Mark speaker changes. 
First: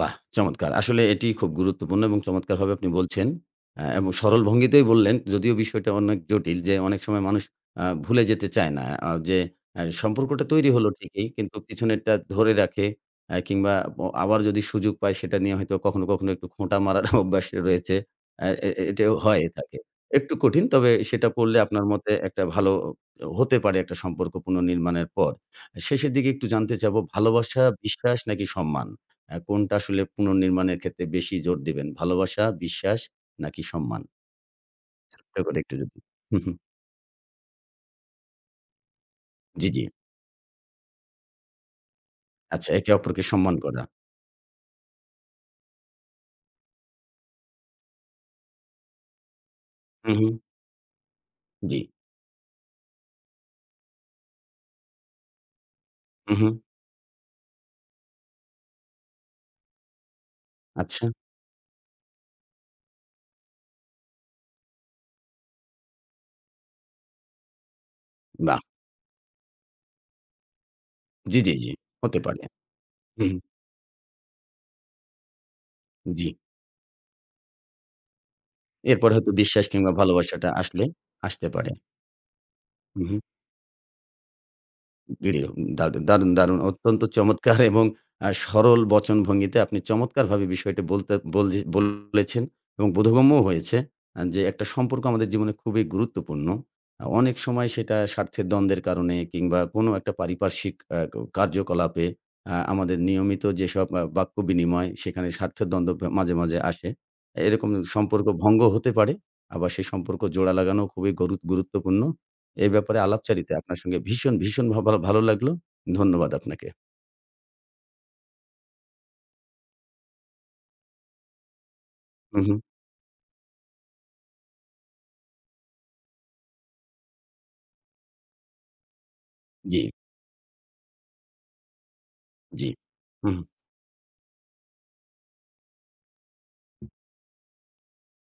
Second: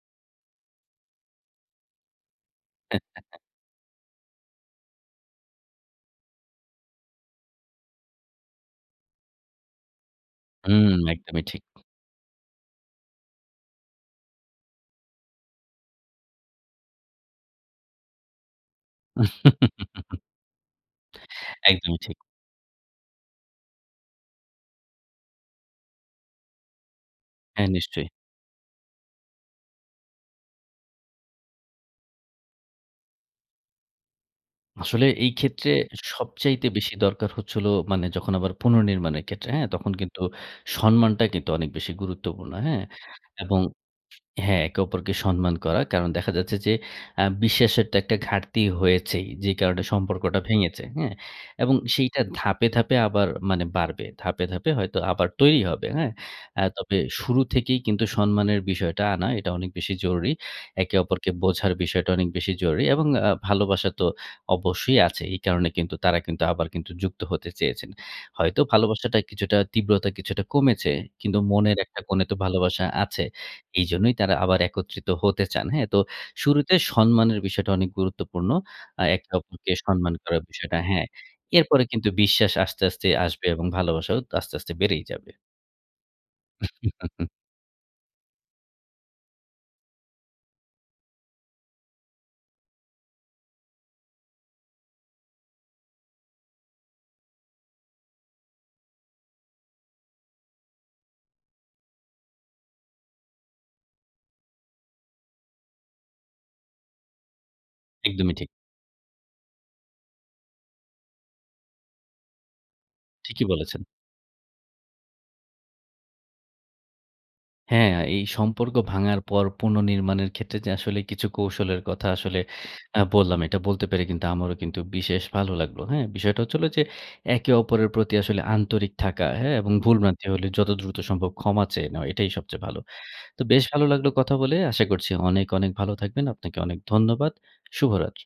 Speaker 1: বাহ! চমৎকার। আসলে এটিই খুব গুরুত্বপূর্ণ এবং চমৎকারভাবে আপনি
Speaker 2: হ্যাঁ, হ্যাঁ,
Speaker 1: বলছেন।
Speaker 2: হ্যাঁ।
Speaker 1: অ্যা এবং সরল ভঙ্গিতেই বললেন, যদিও বিষয়টা অনেক জটিল যে, অনেক সময় মানুষ অ্যা ভুলে যেতে চায় না, অ্যা যে এহ সম্পর্কটা তৈরি হলো
Speaker 2: হুম,
Speaker 1: ঠিকই
Speaker 2: একদমই
Speaker 1: কিন্তু
Speaker 2: ঠিক।
Speaker 1: পিছনেরটা ধরে রাখে এ কিংবা ব আবার যদি সুযোগ পায়, সেটা নিয়ে হয়তো কখনো, কখনো একটু খোঁটা মারার অভ্যাস রয়েছে। এ এ এটাও হয়ে থাকে। একটু কঠিন তবে সেটা পড়লে আপনার
Speaker 2: একদমই
Speaker 1: মতে
Speaker 2: ঠিক।
Speaker 1: একটা ভালো হতে পারে, একটা সম্পর্ক পুনর্নির্মাণের পর। শেষের দিকে একটু জানতে চাবো ভালোবাসা,
Speaker 2: হ্যাঁ নিশ্চয়ই।
Speaker 1: বিশ্বাস নাকি সম্মান? এ কোনটা আসলে পুনর্নির্মাণের ক্ষেত্রে বেশি জোর দিবেন? ভালোবাসা, বিশ্বাস নাকি সম্মান?
Speaker 2: আসলে এই
Speaker 1: ছোট্ট করে
Speaker 2: ক্ষেত্রে
Speaker 1: একটু যদি হুম, হুম।
Speaker 2: সবচাইতে বেশি দরকার হচ্ছে হলো মানে যখন আবার পুনর্নির্মাণের ক্ষেত্রে, হ্যাঁ?
Speaker 1: জ্বি, জ্বি।
Speaker 2: তখন কিন্তু সম্মানটা কিন্তু অনেক বেশি গুরুত্বপূর্ণ,
Speaker 1: আচ্ছা,
Speaker 2: হ্যাঁ?
Speaker 1: একে অপরকে সম্মান
Speaker 2: এবং
Speaker 1: করা।
Speaker 2: হ্যাঁ, একে অপরকে সম্মান করা। কারণ দেখা যাচ্ছে যে, অ্যা বিশ্বাসের তো একটা ঘাটতি হয়েছেই। যে কারণে
Speaker 1: হু, হু।
Speaker 2: সম্পর্কটা ভেঙেছে। হ্যাঁ? এবং
Speaker 1: জ্বি।
Speaker 2: সেইটা ধাপে, ধাপে আবার মানে বাড়বে। ধাপে, ধাপে হয়তো আবার তৈরি হবে। হ্যাঁ?
Speaker 1: হু, হু।
Speaker 2: অ্যা তবে শুরু থেকেই কিন্তু সম্মানের বিষয়টা আনা এটা অনেক বেশি জরুরি। একে
Speaker 1: আচ্ছা।
Speaker 2: অপরকে বোঝার বিষয়টা অনেক বেশি জরুরি এবং অ্যা ভালোবাসা তো অবশ্যই আছে। এই কারণে কিন্তু তারা কিন্তু আবার যুক্ত হতে চেয়েছেন।
Speaker 1: বাহ!
Speaker 2: হয়তো ভালোবাসাটা কিছুটা তীব্রতা কিছুটা কমেছে। কিন্তু
Speaker 1: জ্বি, জ্বি, জ্বি।
Speaker 2: মনের একটা
Speaker 1: হতে
Speaker 2: কোণে তো
Speaker 1: পারে।
Speaker 2: ভালোবাসা আছে।
Speaker 1: হু, হু।
Speaker 2: এইজন্যই তারা আবার একত্রিত হতে চান। হ্যাঁ? তো
Speaker 1: জ্বি।
Speaker 2: শুরুতে সম্মানের বিষয়টা অনেক গুরুত্বপূর্ণ। অ্যা
Speaker 1: এরপরে হয়তো
Speaker 2: একটা
Speaker 1: বিশ্বাস
Speaker 2: অপরকে
Speaker 1: কিংবা
Speaker 2: সম্মান করার
Speaker 1: ভালোবাসাটা
Speaker 2: বিষয়টা,
Speaker 1: আসলে
Speaker 2: হ্যাঁ।
Speaker 1: আসতে পারে।
Speaker 2: এরপরে কিন্তু বিশ্বাস আস্তে,
Speaker 1: হুম,
Speaker 2: আস্তে
Speaker 1: হুম।
Speaker 2: আসবে এবং ভালোবাসাও আস্তে, আস্তে বেড়েই যাবে।
Speaker 1: দেরিও দারু দারুণ, দারুণ অত্যন্ত চমৎকার এবং অ্যা সরল বচন ভঙ্গিতে আপনি চমৎকারভাবে বিষয়টি বলতে বলজ বলেছেন এবং বোধগম্যও হয়েছে যে, আ একটা সম্পর্ক আমাদের জীবনে খুবই গুরুত্বপূর্ণ। আ অনেক সময় সেটা স্বার্থের দ্বন্দ্বের কারণে কিংবা কোন একটা পারিপার্শ্বিক এহ ক কার্যকলাপে অ্যা আমাদের নিয়মিত যেসব অ্যা বাক্য বিনিময় সেখানে স্বার্থের দ্বন্দ্ব প মাঝে, মাঝে আসে। এরকম সম্পর্ক
Speaker 2: একদমই ঠিক।
Speaker 1: ভঙ্গ হতে পারে। আবার সে সম্পর্ক জোড়া লাগানো খুবই গরুত গুরুত্বপূর্ণ। এ ব্যাপারে
Speaker 2: ঠিকই
Speaker 1: আলাপচারিতা আপনার
Speaker 2: বলেছেন।
Speaker 1: সঙ্গে ভীষণ, ভীষণ [unintelligible] ভালো লাগলো। ধন্যবাদ আপনাকে।
Speaker 2: হ্যাঁ, আ এই সম্পর্ক ভাঙার পর পুনঃনির্মাণের ক্ষেত্রে যে আসলে কিছু কৌশলের কথা আসলে
Speaker 1: হু, হু।
Speaker 2: অ্যা বললাম। এটা বলতে পেরে কিন্তু আমারও কিন্তু বিশেষ ভালো লাগলো। হ্যাঁ? বিষয়টা হচ্ছে হল যে, একে অপরের প্রতি আসলে আন্তরিক থাকা, হ্যাঁ? এবং
Speaker 1: জ্বি।
Speaker 2: ভুল ভ্রান্তি হলে যত দ্রুত সম্ভব ক্ষমা চেয়ে নেওয়া, এটাই সবচেয়ে
Speaker 1: জ্বি,
Speaker 2: ভালো।
Speaker 1: হুঁ,
Speaker 2: তো
Speaker 1: হুঁ।
Speaker 2: বেশ ভালো লাগলো কথা বলে। আশা করছি অনেক, অনেক ভালো থাকবেন। আপনাকে অনেক ধন্যবাদ। শুভরাত্রি।